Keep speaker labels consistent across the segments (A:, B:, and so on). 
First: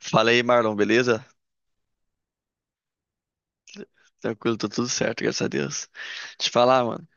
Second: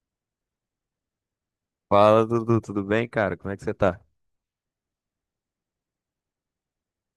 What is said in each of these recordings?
A: Fala aí, Marlon, beleza?
B: Fala, Dudu, tudo bem, cara? Como é que você tá?
A: Tranquilo, tô tudo certo, graças a Deus. Te falar, mano,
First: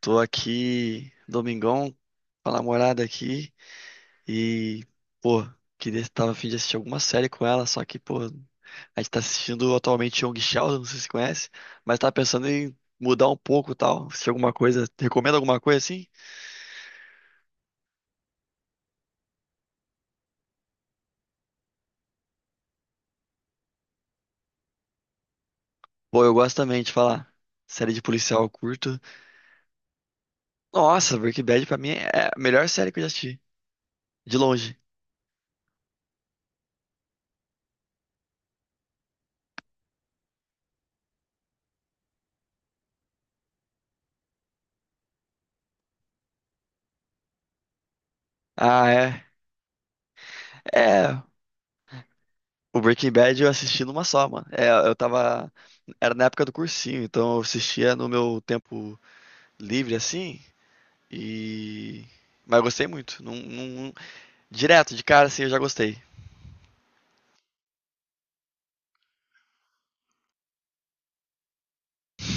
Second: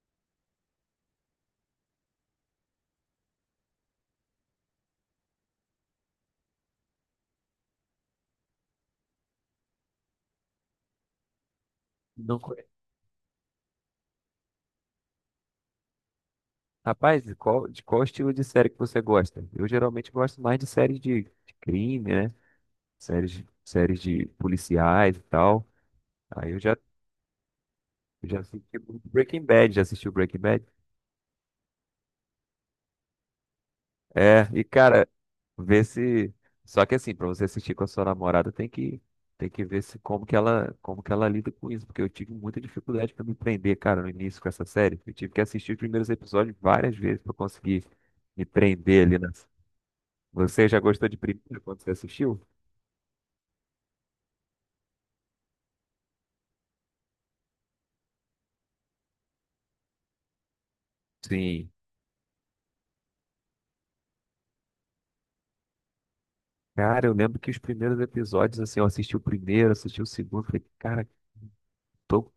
A: tô aqui, domingão, com a namorada aqui e, pô, tava a fim de assistir alguma série com ela, só que, pô, a gente tá assistindo atualmente Young Sheldon, não sei se você conhece, mas tava
B: Não
A: pensando
B: co-
A: em mudar um pouco e tal, se alguma coisa, recomenda alguma coisa assim?
B: Rapaz, de qual estilo de série que você gosta? Eu geralmente gosto mais de séries de crime, né? Séries, séries de policiais e tal.
A: Pô, eu
B: Aí
A: gosto
B: eu já,
A: também de falar, série de
B: eu já
A: policial eu
B: assisti
A: curto.
B: Breaking Bad, já assistiu Breaking Bad?
A: Nossa, Breaking Bad pra mim é a melhor série que eu já assisti, de
B: É, e
A: longe.
B: cara, ver se. Só que assim, pra você assistir com a sua namorada, tem que ver se como que ela como que ela lida com isso, porque eu tive muita dificuldade pra me prender, cara, no início com essa série. Eu tive que assistir os primeiros episódios várias vezes pra conseguir me
A: Ah,
B: prender ali
A: é.
B: na. Você já gostou de
A: É,
B: primeiro quando você assistiu?
A: o Breaking Bad eu assisti numa só, mano. É, eu tava. Era na época do cursinho, então eu assistia no meu tempo livre, assim.
B: Sim.
A: E. Mas eu gostei muito. Direto, de cara, assim, eu já gostei.
B: Cara, eu lembro que os primeiros episódios, assim, eu assisti o primeiro, assisti o segundo, falei, cara, tô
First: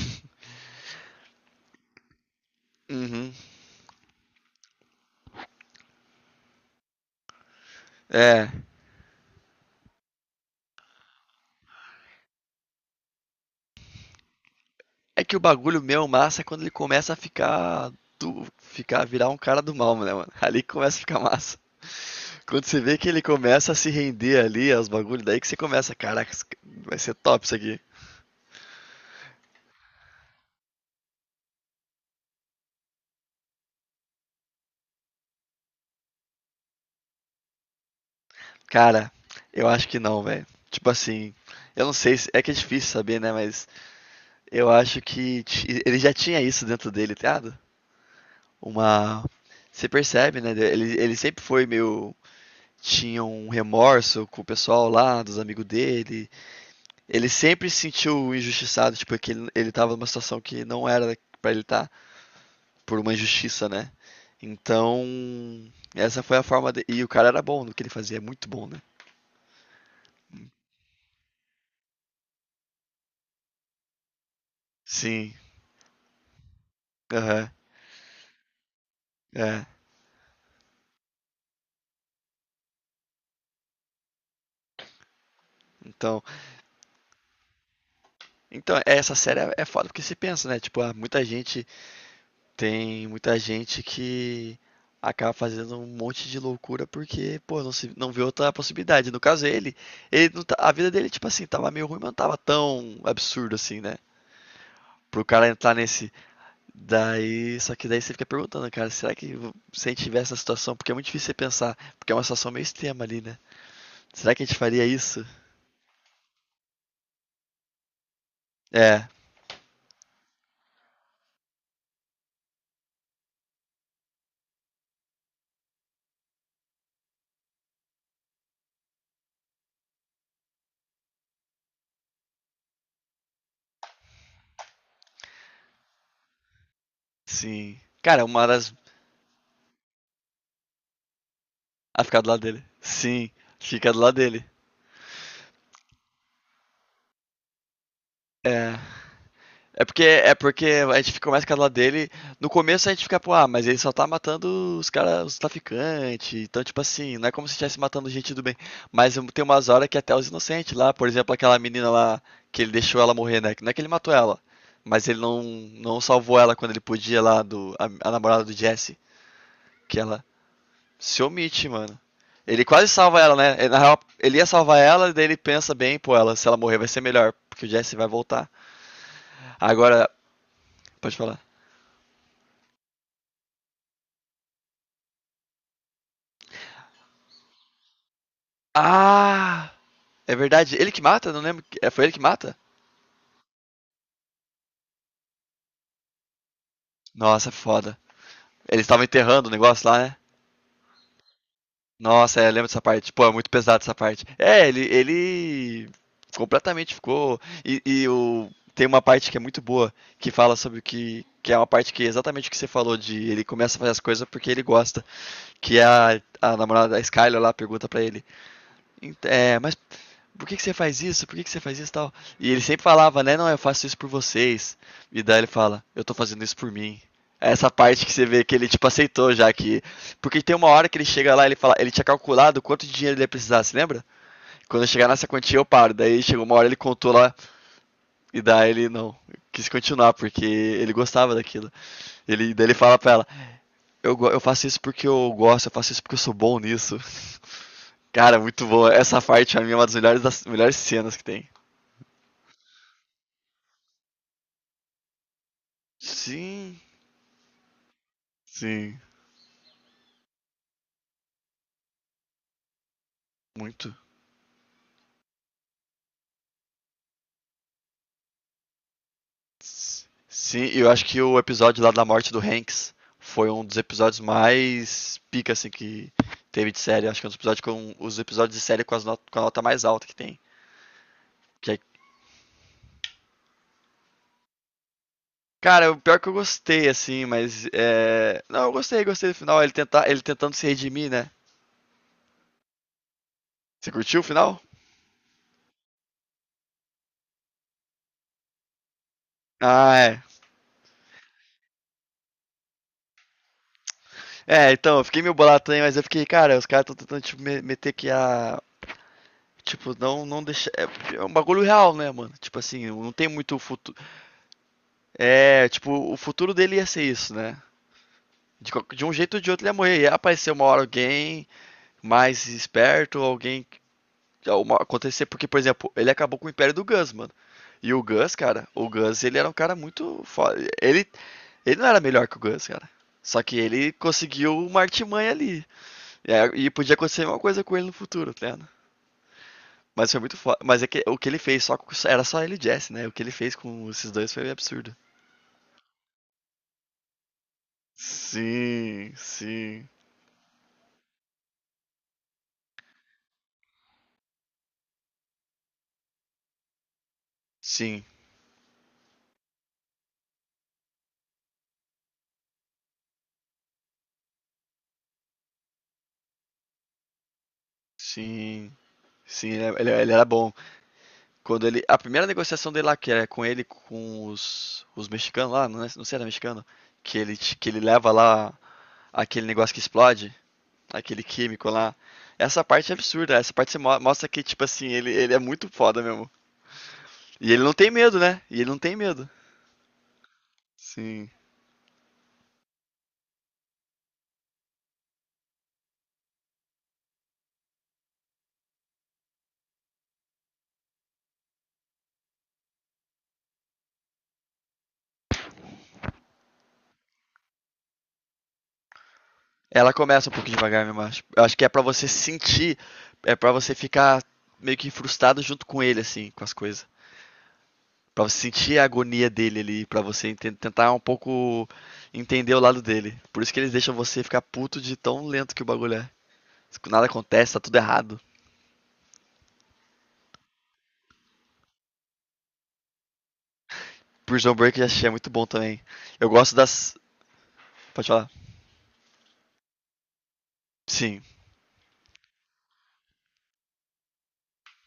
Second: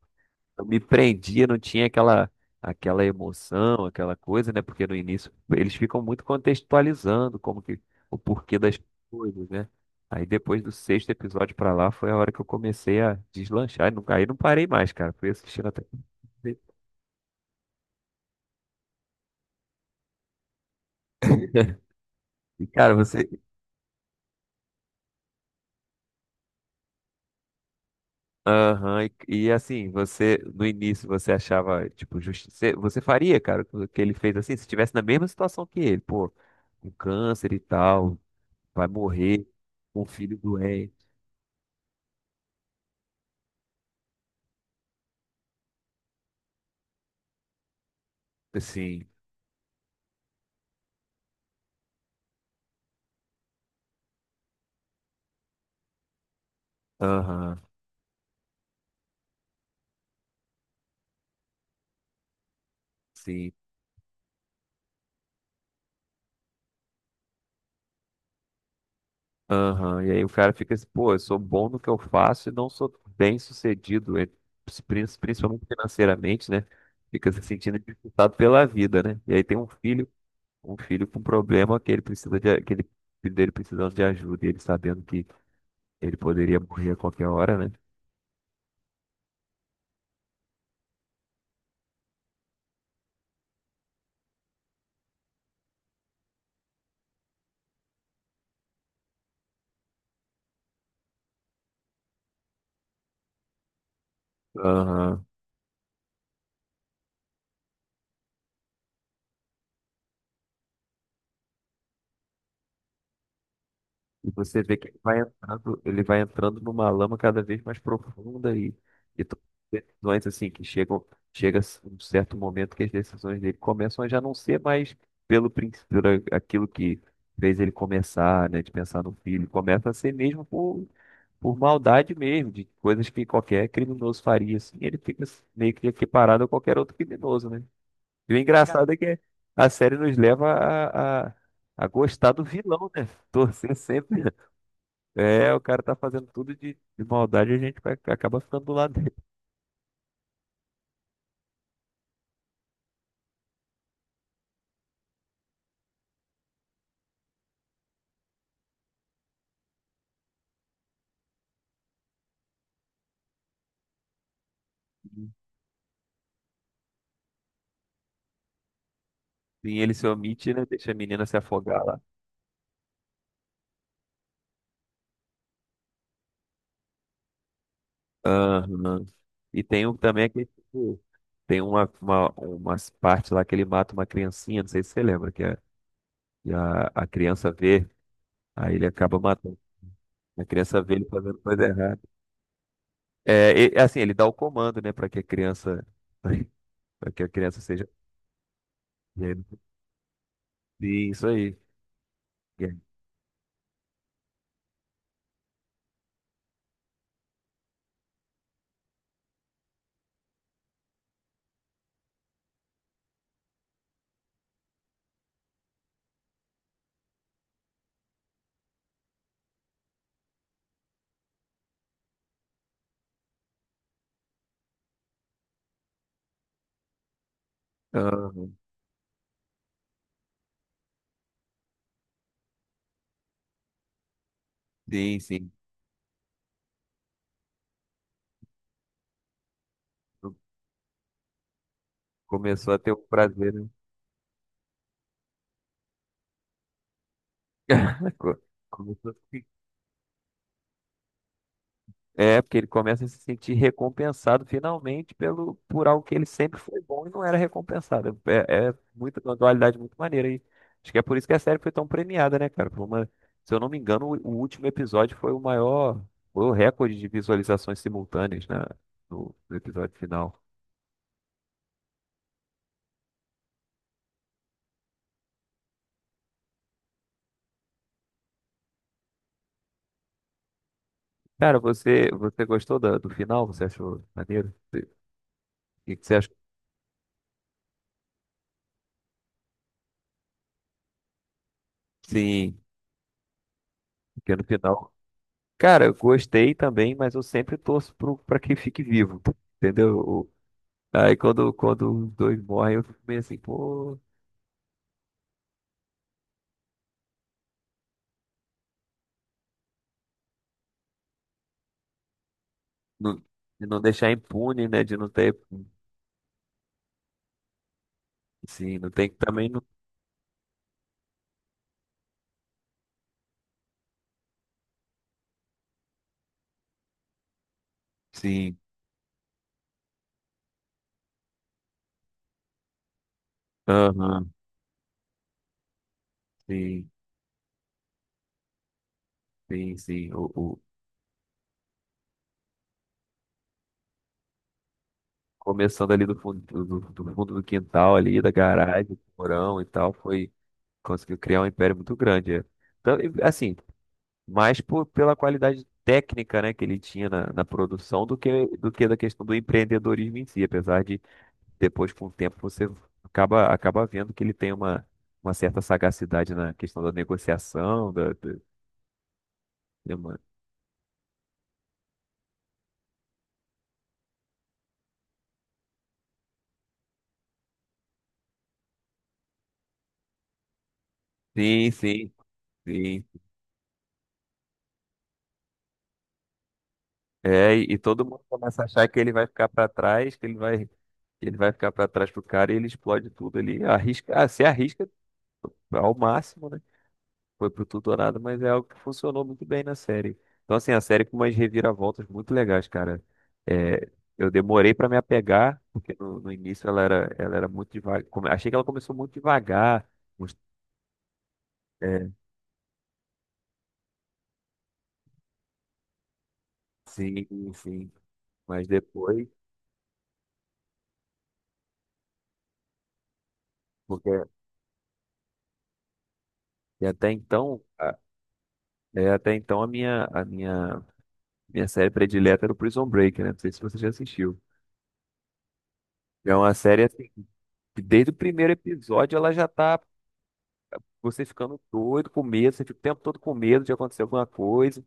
B: eu me prendia, não tinha aquela
A: Uhum.
B: emoção, aquela coisa, né? Porque no início eles ficam muito contextualizando como que o
A: É.
B: porquê das coisas, né? Aí depois do sexto episódio pra lá foi a hora que eu comecei a deslanchar, e nunca aí não parei mais, cara.
A: É
B: Fui
A: que o
B: assistindo
A: bagulho
B: até
A: meu massa é quando ele começa a ficar. Ficar, virar um cara do mal, né, mano? Ali que começa a ficar massa. Quando
B: e,
A: você
B: cara,
A: vê que ele
B: você.
A: começa a se render ali aos bagulhos, daí que você começa, caraca, vai ser top isso aqui.
B: Aham, assim, você, no início, você achava, tipo, Você faria, cara, o que ele fez assim, se estivesse na mesma situação que ele, pô, com câncer e tal, vai
A: Cara,
B: morrer,
A: eu acho que
B: com um
A: não,
B: filho
A: velho. Tipo
B: doente.
A: assim, eu não sei se. É que é difícil saber, né? Mas eu acho que ele já tinha isso dentro dele, tá ligado?
B: Sim,
A: Uma. Você percebe, né? Ele sempre foi meio. Tinha um remorso com o pessoal lá, dos amigos dele. Ele
B: aham,
A: sempre se sentiu injustiçado, tipo, é que ele tava numa situação que não era pra ele estar, por uma
B: sim,
A: injustiça, né? Então, essa foi a forma de... E o cara era bom no que ele fazia, muito bom, né?
B: aham. E aí o cara fica assim, pô, eu sou bom no que eu faço e não sou bem sucedido, e
A: Sim,
B: principalmente financeiramente, né? Fica se
A: aham,
B: sentindo dificultado pela vida, né? E aí tem
A: é.
B: um filho com problema que ele precisa de, que ele, filho dele precisando de ajuda, e ele sabendo que ele
A: Então,
B: poderia morrer a qualquer hora, né?
A: Então, essa série é foda porque se pensa, né? Tipo, ah, muita gente tem muita gente que acaba fazendo um monte de loucura porque, pô, não se não vê outra possibilidade. No caso ele, não tá- a vida dele tipo assim, tava meio ruim, mas não tava tão absurdo assim, né? Pro
B: Aham.
A: cara entrar nesse daí, só que daí você fica perguntando, cara, será que se a gente tivesse essa situação, porque é muito difícil você pensar, porque é uma situação meio extrema ali, né?
B: E
A: Será que a gente
B: você vê
A: faria
B: que
A: isso?
B: ele vai entrando numa lama cada vez mais profunda e,
A: É,
B: e to- decisões assim que chegam, chega um certo momento que as decisões dele começam a já não ser mais pelo aquilo que fez ele começar, né, de pensar no filho, começa a ser mesmo por maldade mesmo, de coisas que qualquer criminoso faria assim, ele fica meio que equiparado a qualquer outro criminoso, né?
A: sim. Cara,
B: E o
A: uma das
B: engraçado é que a série nos leva a
A: a ficar do
B: gostar
A: lado
B: do
A: dele.
B: vilão, né?
A: Sim,
B: Torcer
A: fica do lado
B: sempre
A: dele.
B: é, o cara tá fazendo tudo de maldade e acaba ficando do
A: É.
B: lado dele.
A: É porque a gente fica mais calado dele. No começo a gente fica, pô, ah, mas ele só tá matando os caras, os traficantes. Então, tipo assim, não é como se estivesse matando gente do bem. Mas tem umas horas que até os inocentes lá, por exemplo, aquela menina lá que ele deixou ela morrer, né? Que não é que ele matou ela, mas ele não salvou ela quando ele podia lá, do, a namorada do Jesse.
B: Sim, ele
A: Que
B: se
A: ela
B: omite, né? Deixa a
A: se
B: menina se
A: omite,
B: afogar
A: mano.
B: lá.
A: Ele quase salva ela, né? Na real, ele ia salvar ela, daí ele pensa bem, pô, ela, se ela morrer vai ser melhor, porque o Jesse vai voltar.
B: Aham. E tem um,
A: Agora,
B: também que tipo,
A: pode falar.
B: tem umas partes lá que ele mata uma criancinha, não sei se você lembra, que a criança vê, aí ele acaba matando.
A: Ah! É
B: A
A: verdade.
B: criança
A: Ele
B: vê
A: que
B: ele
A: mata?
B: fazendo
A: Não
B: coisa
A: lembro. É,
B: errada.
A: foi ele que mata?
B: Assim, ele dá o comando, né, para que a criança, para que a
A: Nossa, é
B: criança seja.
A: foda. Eles estavam enterrando o negócio lá, né?
B: Sim, isso aí.
A: Nossa, é, eu lembro
B: É.
A: dessa parte. Pô, é muito pesado essa parte. É, ele completamente ficou. E o... tem uma parte que é muito boa, que fala sobre o que. Que é uma parte que é exatamente o que você falou, de ele começa a fazer as coisas porque ele gosta. Que é a namorada da Skyler lá pergunta pra ele. É, mas por que, que você faz isso? Por que, que você faz isso tal? E ele sempre falava, né? Não, eu faço isso por vocês. E daí ele fala, eu tô fazendo isso por mim. É essa parte que você vê que
B: Aham.
A: ele, tipo, aceitou já que. Porque tem uma hora que ele chega lá, ele fala, ele tinha calculado quanto de dinheiro ele ia precisar, se lembra? Quando eu chegar
B: Sim,
A: nessa
B: sim.
A: quantia eu paro. Daí chegou uma hora ele contou lá, e daí ele não quis continuar, porque ele gostava daquilo. Ele, daí
B: Começou
A: ele
B: a ter o
A: fala pra ela,
B: prazer, né?
A: eu faço isso porque eu gosto, eu faço isso porque eu sou bom nisso.
B: Co-
A: Cara, muito bom.
B: começou a
A: Essa
B: se-
A: parte pra mim é uma das melhores cenas que tem.
B: É, porque ele começa a se sentir recompensado finalmente pelo, por algo que ele sempre
A: Sim,
B: foi bom e não era recompensado. É, é
A: sim,
B: muita uma dualidade muito maneira aí. Acho que é por isso que a série foi tão premiada, né, cara? Se eu não me
A: muito.
B: engano, o último episódio foi o maior, foi o recorde de visualizações simultâneas, né, no episódio final.
A: Sim, eu acho que o episódio lá da morte do Hanks foi um dos episódios mais pica, assim, que teve de série. Acho que é um dos episódios com os episódios de série com, as not com a nota mais alta que tem.
B: Cara,
A: Que é-
B: você gostou do final? Você achou maneiro? O
A: cara,
B: que
A: o
B: que você
A: pior que eu
B: achou?
A: gostei, assim, mas. É... Não, eu gostei, gostei do final. Ele, tenta ele tentando se redimir, né?
B: Sim,
A: Você curtiu o
B: porque no
A: final?
B: final. Cara, eu gostei também, mas eu sempre torço pra quem fique vivo,
A: Ah,
B: entendeu?
A: é.
B: Aí quando os dois morrem, eu fico meio assim, pô,
A: É, então, eu fiquei meio bolado também, mas eu fiquei, cara, os caras estão tentando, tipo, meter que a. Tipo, não, não deixar. É porque é um bagulho real, né, mano? Tipo assim, não
B: não-
A: tem muito
B: de não
A: futu-
B: deixar impune, né? De não ter,
A: É, tipo, o futuro dele ia ser isso, né? De,
B: sim, não
A: de
B: tem
A: um
B: que
A: jeito ou
B: também,
A: de
B: não,
A: outro ele ia morrer. Ia aparecer uma hora alguém mais esperto, alguém. Que- Uma, acontecer, porque, por exemplo, ele acabou com o Império do Gus, mano. E o Gus,
B: sim,
A: cara, o Gus, ele era um cara muito foda. Ele não era melhor que o Gus, cara. Só que ele
B: aham,
A: conseguiu uma artimanha ali. E, e
B: sim,
A: podia acontecer uma coisa com ele no futuro, tá ligado?
B: sim,
A: Mas
B: sim,
A: foi muito foda. Mas é que o que ele fez era só ele e Jesse, né? O que ele fez com esses dois foi absurdo.
B: começando ali do fundo do fundo do quintal ali, da garagem, do
A: Sim,
B: porão e
A: sim,
B: tal, foi, conseguiu criar um império muito grande, é. Então, e, assim, mais pela qualidade técnica, né, que ele tinha na
A: sim.
B: produção do que da questão do empreendedorismo em si, apesar de depois, com o tempo, você acaba vendo que ele tem uma certa sagacidade na questão da negociação,
A: Sim, sim, ele, ele-
B: de
A: ele
B: uma-
A: era bom. Quando ele, a primeira negociação dele lá, que é com ele, com os mexicanos lá, não, não sei se era mexicano, que ele, que ele leva lá aquele negócio que explode, aquele químico
B: Sim,
A: lá.
B: sim,
A: Essa parte é
B: sim.
A: absurda, essa parte você mostra que, tipo assim, ele é muito foda mesmo. E
B: É,
A: ele não
B: e
A: tem
B: todo
A: medo,
B: mundo
A: né? E
B: começa a
A: ele não
B: achar
A: tem
B: que ele vai
A: medo.
B: ficar para trás, que
A: Sim.
B: ele vai ficar para trás pro cara e ele explode tudo ali, arrisca, ah, se arrisca ao máximo, né? Foi pro tudo ou nada, mas é algo que funcionou muito bem na série. Então, assim, a série com umas reviravoltas muito legais, cara. É, eu demorei pra me apegar, porque no início ela era muito devagar. Achei que ela começou muito devagar.
A: Ela começa um
B: uns-
A: pouco devagar mesmo, acho. Eu acho que é pra você
B: É,
A: sentir, é pra você ficar meio que frustrado junto com ele, assim, com as coisas.
B: sim, sim.
A: Pra você
B: Mas
A: sentir a agonia
B: depois,
A: dele ali, pra você tentar um pouco entender o lado dele. Por isso que eles deixam você
B: porque
A: ficar puto de tão lento que o bagulho é.
B: e
A: Nada
B: até
A: acontece, tá
B: então,
A: tudo
B: a-
A: errado.
B: é, até então minha série predileta era o Prison Break, né? Não sei se você já assistiu.
A: Prison Break eu já achei é muito bom também. Eu
B: É uma
A: gosto
B: série
A: das.
B: assim, que
A: Pode
B: desde o
A: falar?
B: primeiro episódio ela já tá
A: Sim.
B: você ficando doido, com medo, você fica o tempo todo com medo de acontecer alguma coisa,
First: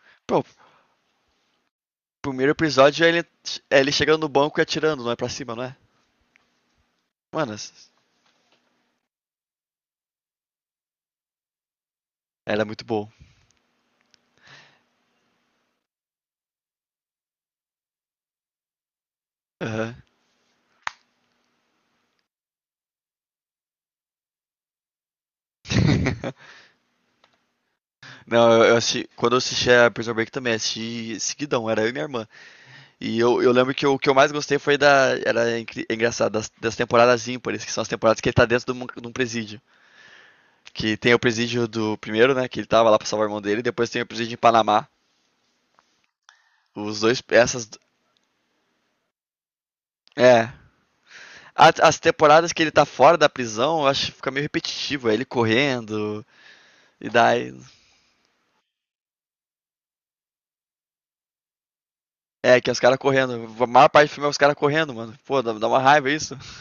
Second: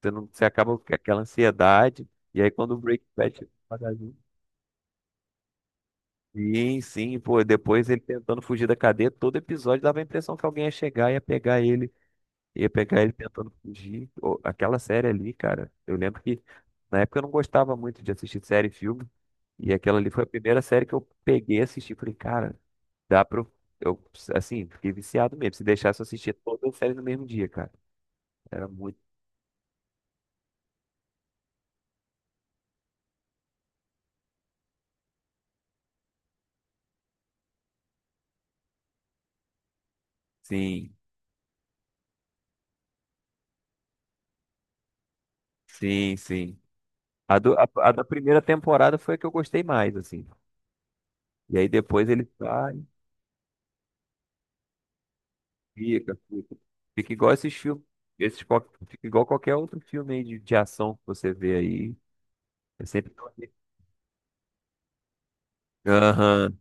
B: você, não,
A: Pô, o
B: você acaba com aquela ansiedade, e
A: primeiro
B: aí quando o
A: episódio
B: Breaking Bad chega
A: é ele chegando no banco e atirando, não é pra cima, não é?
B: Sim, sim, pô,
A: Mano,
B: depois ele tentando fugir da cadeia, todo episódio dava a impressão que alguém ia chegar e
A: era
B: ia
A: muito
B: pegar
A: bom.
B: ele tentando fugir. Ô, aquela série ali, cara, eu lembro que na época eu não gostava muito de assistir série e filme, e
A: Aham.
B: aquela ali foi a primeira série que eu peguei e assisti, falei, cara, dá pra eu, assim, fiquei viciado mesmo, se deixasse eu assistir toda a série no mesmo dia, cara.
A: Não,
B: Era
A: eu
B: muito.
A: assisti. Quando eu assisti a Prison Break também, assisti seguidão, era eu e minha irmã. E eu lembro que o que eu mais gostei foi da. Era engraçado, das temporadas ímpares, que são as temporadas que ele tá dentro de um presídio.
B: Sim,
A: Que tem o presídio do primeiro, né? Que ele tava lá pra salvar o irmão dele, e depois tem o presídio em Panamá.
B: sim, sim.
A: Os dois.
B: A,
A: Essas.
B: a da primeira temporada foi a que eu gostei mais, assim.
A: É.
B: E aí
A: As
B: depois ele
A: temporadas que ele tá
B: sai,
A: fora da prisão, eu acho que fica meio repetitivo. É ele correndo,
B: fica.
A: e
B: Fica igual
A: daí.
B: esses filmes. Esses, fica igual qualquer outro filme aí de ação que você vê aí.
A: É, que é os
B: É
A: caras
B: sempre.
A: correndo. A maior parte do filme é os caras correndo, mano. Pô, dá uma raiva isso.
B: Aham.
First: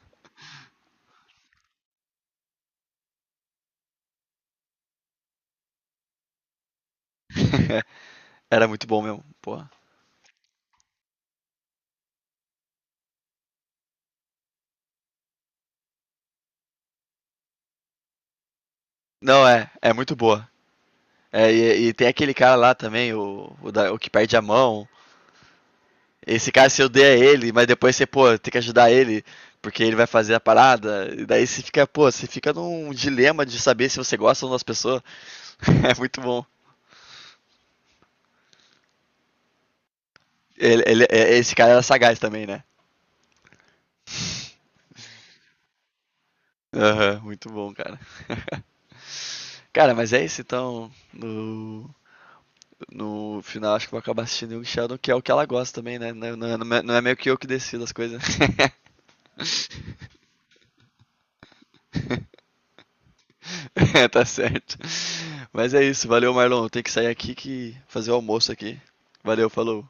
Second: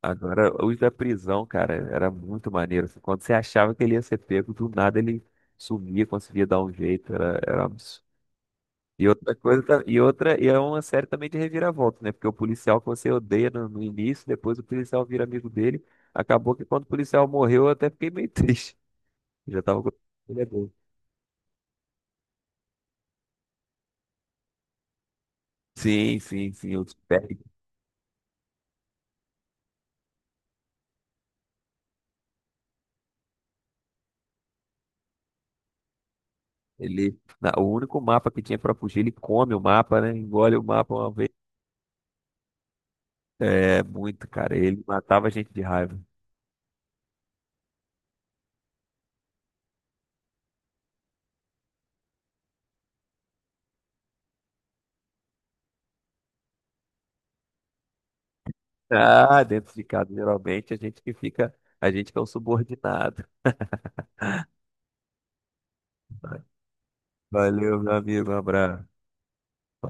B: Agora, os da prisão, cara, era muito maneiro, assim. Quando você achava que ele ia ser pego, do nada ele sumia, conseguia dar um jeito. Era um absurdo.
A: Era muito bom
B: E
A: mesmo,
B: outra coisa,
A: porra.
B: e é uma série também de reviravolta, né? Porque o policial que você odeia no início, depois o policial vira amigo dele. Acabou que quando o policial morreu, eu até fiquei meio triste.
A: Não,
B: Eu já
A: é,
B: tava com
A: é muito
B: ele é
A: boa.
B: doido.
A: É, e tem aquele cara lá também, o, o que perde a mão.
B: Sim,
A: Esse
B: sim,
A: cara
B: sim.
A: se
B: O
A: odeia
B: Spag,
A: ele, mas depois você, pô, tem que ajudar ele, porque ele vai fazer a parada. E daí você fica, pô, você fica num dilema de saber se você gosta ou não das pessoas. É muito bom.
B: o único mapa que tinha pra fugir, ele come o mapa, né? Engole o mapa uma vez.
A: Esse cara era sagaz também, né?
B: É, muito, cara. Ele matava a gente de raiva.
A: Aham, uhum, muito bom, cara. Cara, mas é isso então. No, no final, acho que eu vou acabar assistindo Young Sheldon, que é o que ela gosta também, né? Não, é, é não é meio que eu que decido as coisas.
B: Ah, dentro de casa, geralmente, a gente que fica, a gente que é um subordinado.
A: É, tá certo. Mas é isso, valeu,
B: Né?
A: Marlon. Tem que sair aqui que
B: Valeu, meu
A: fazer o
B: amigo. Um
A: almoço aqui.
B: abraço.
A: Valeu, falou.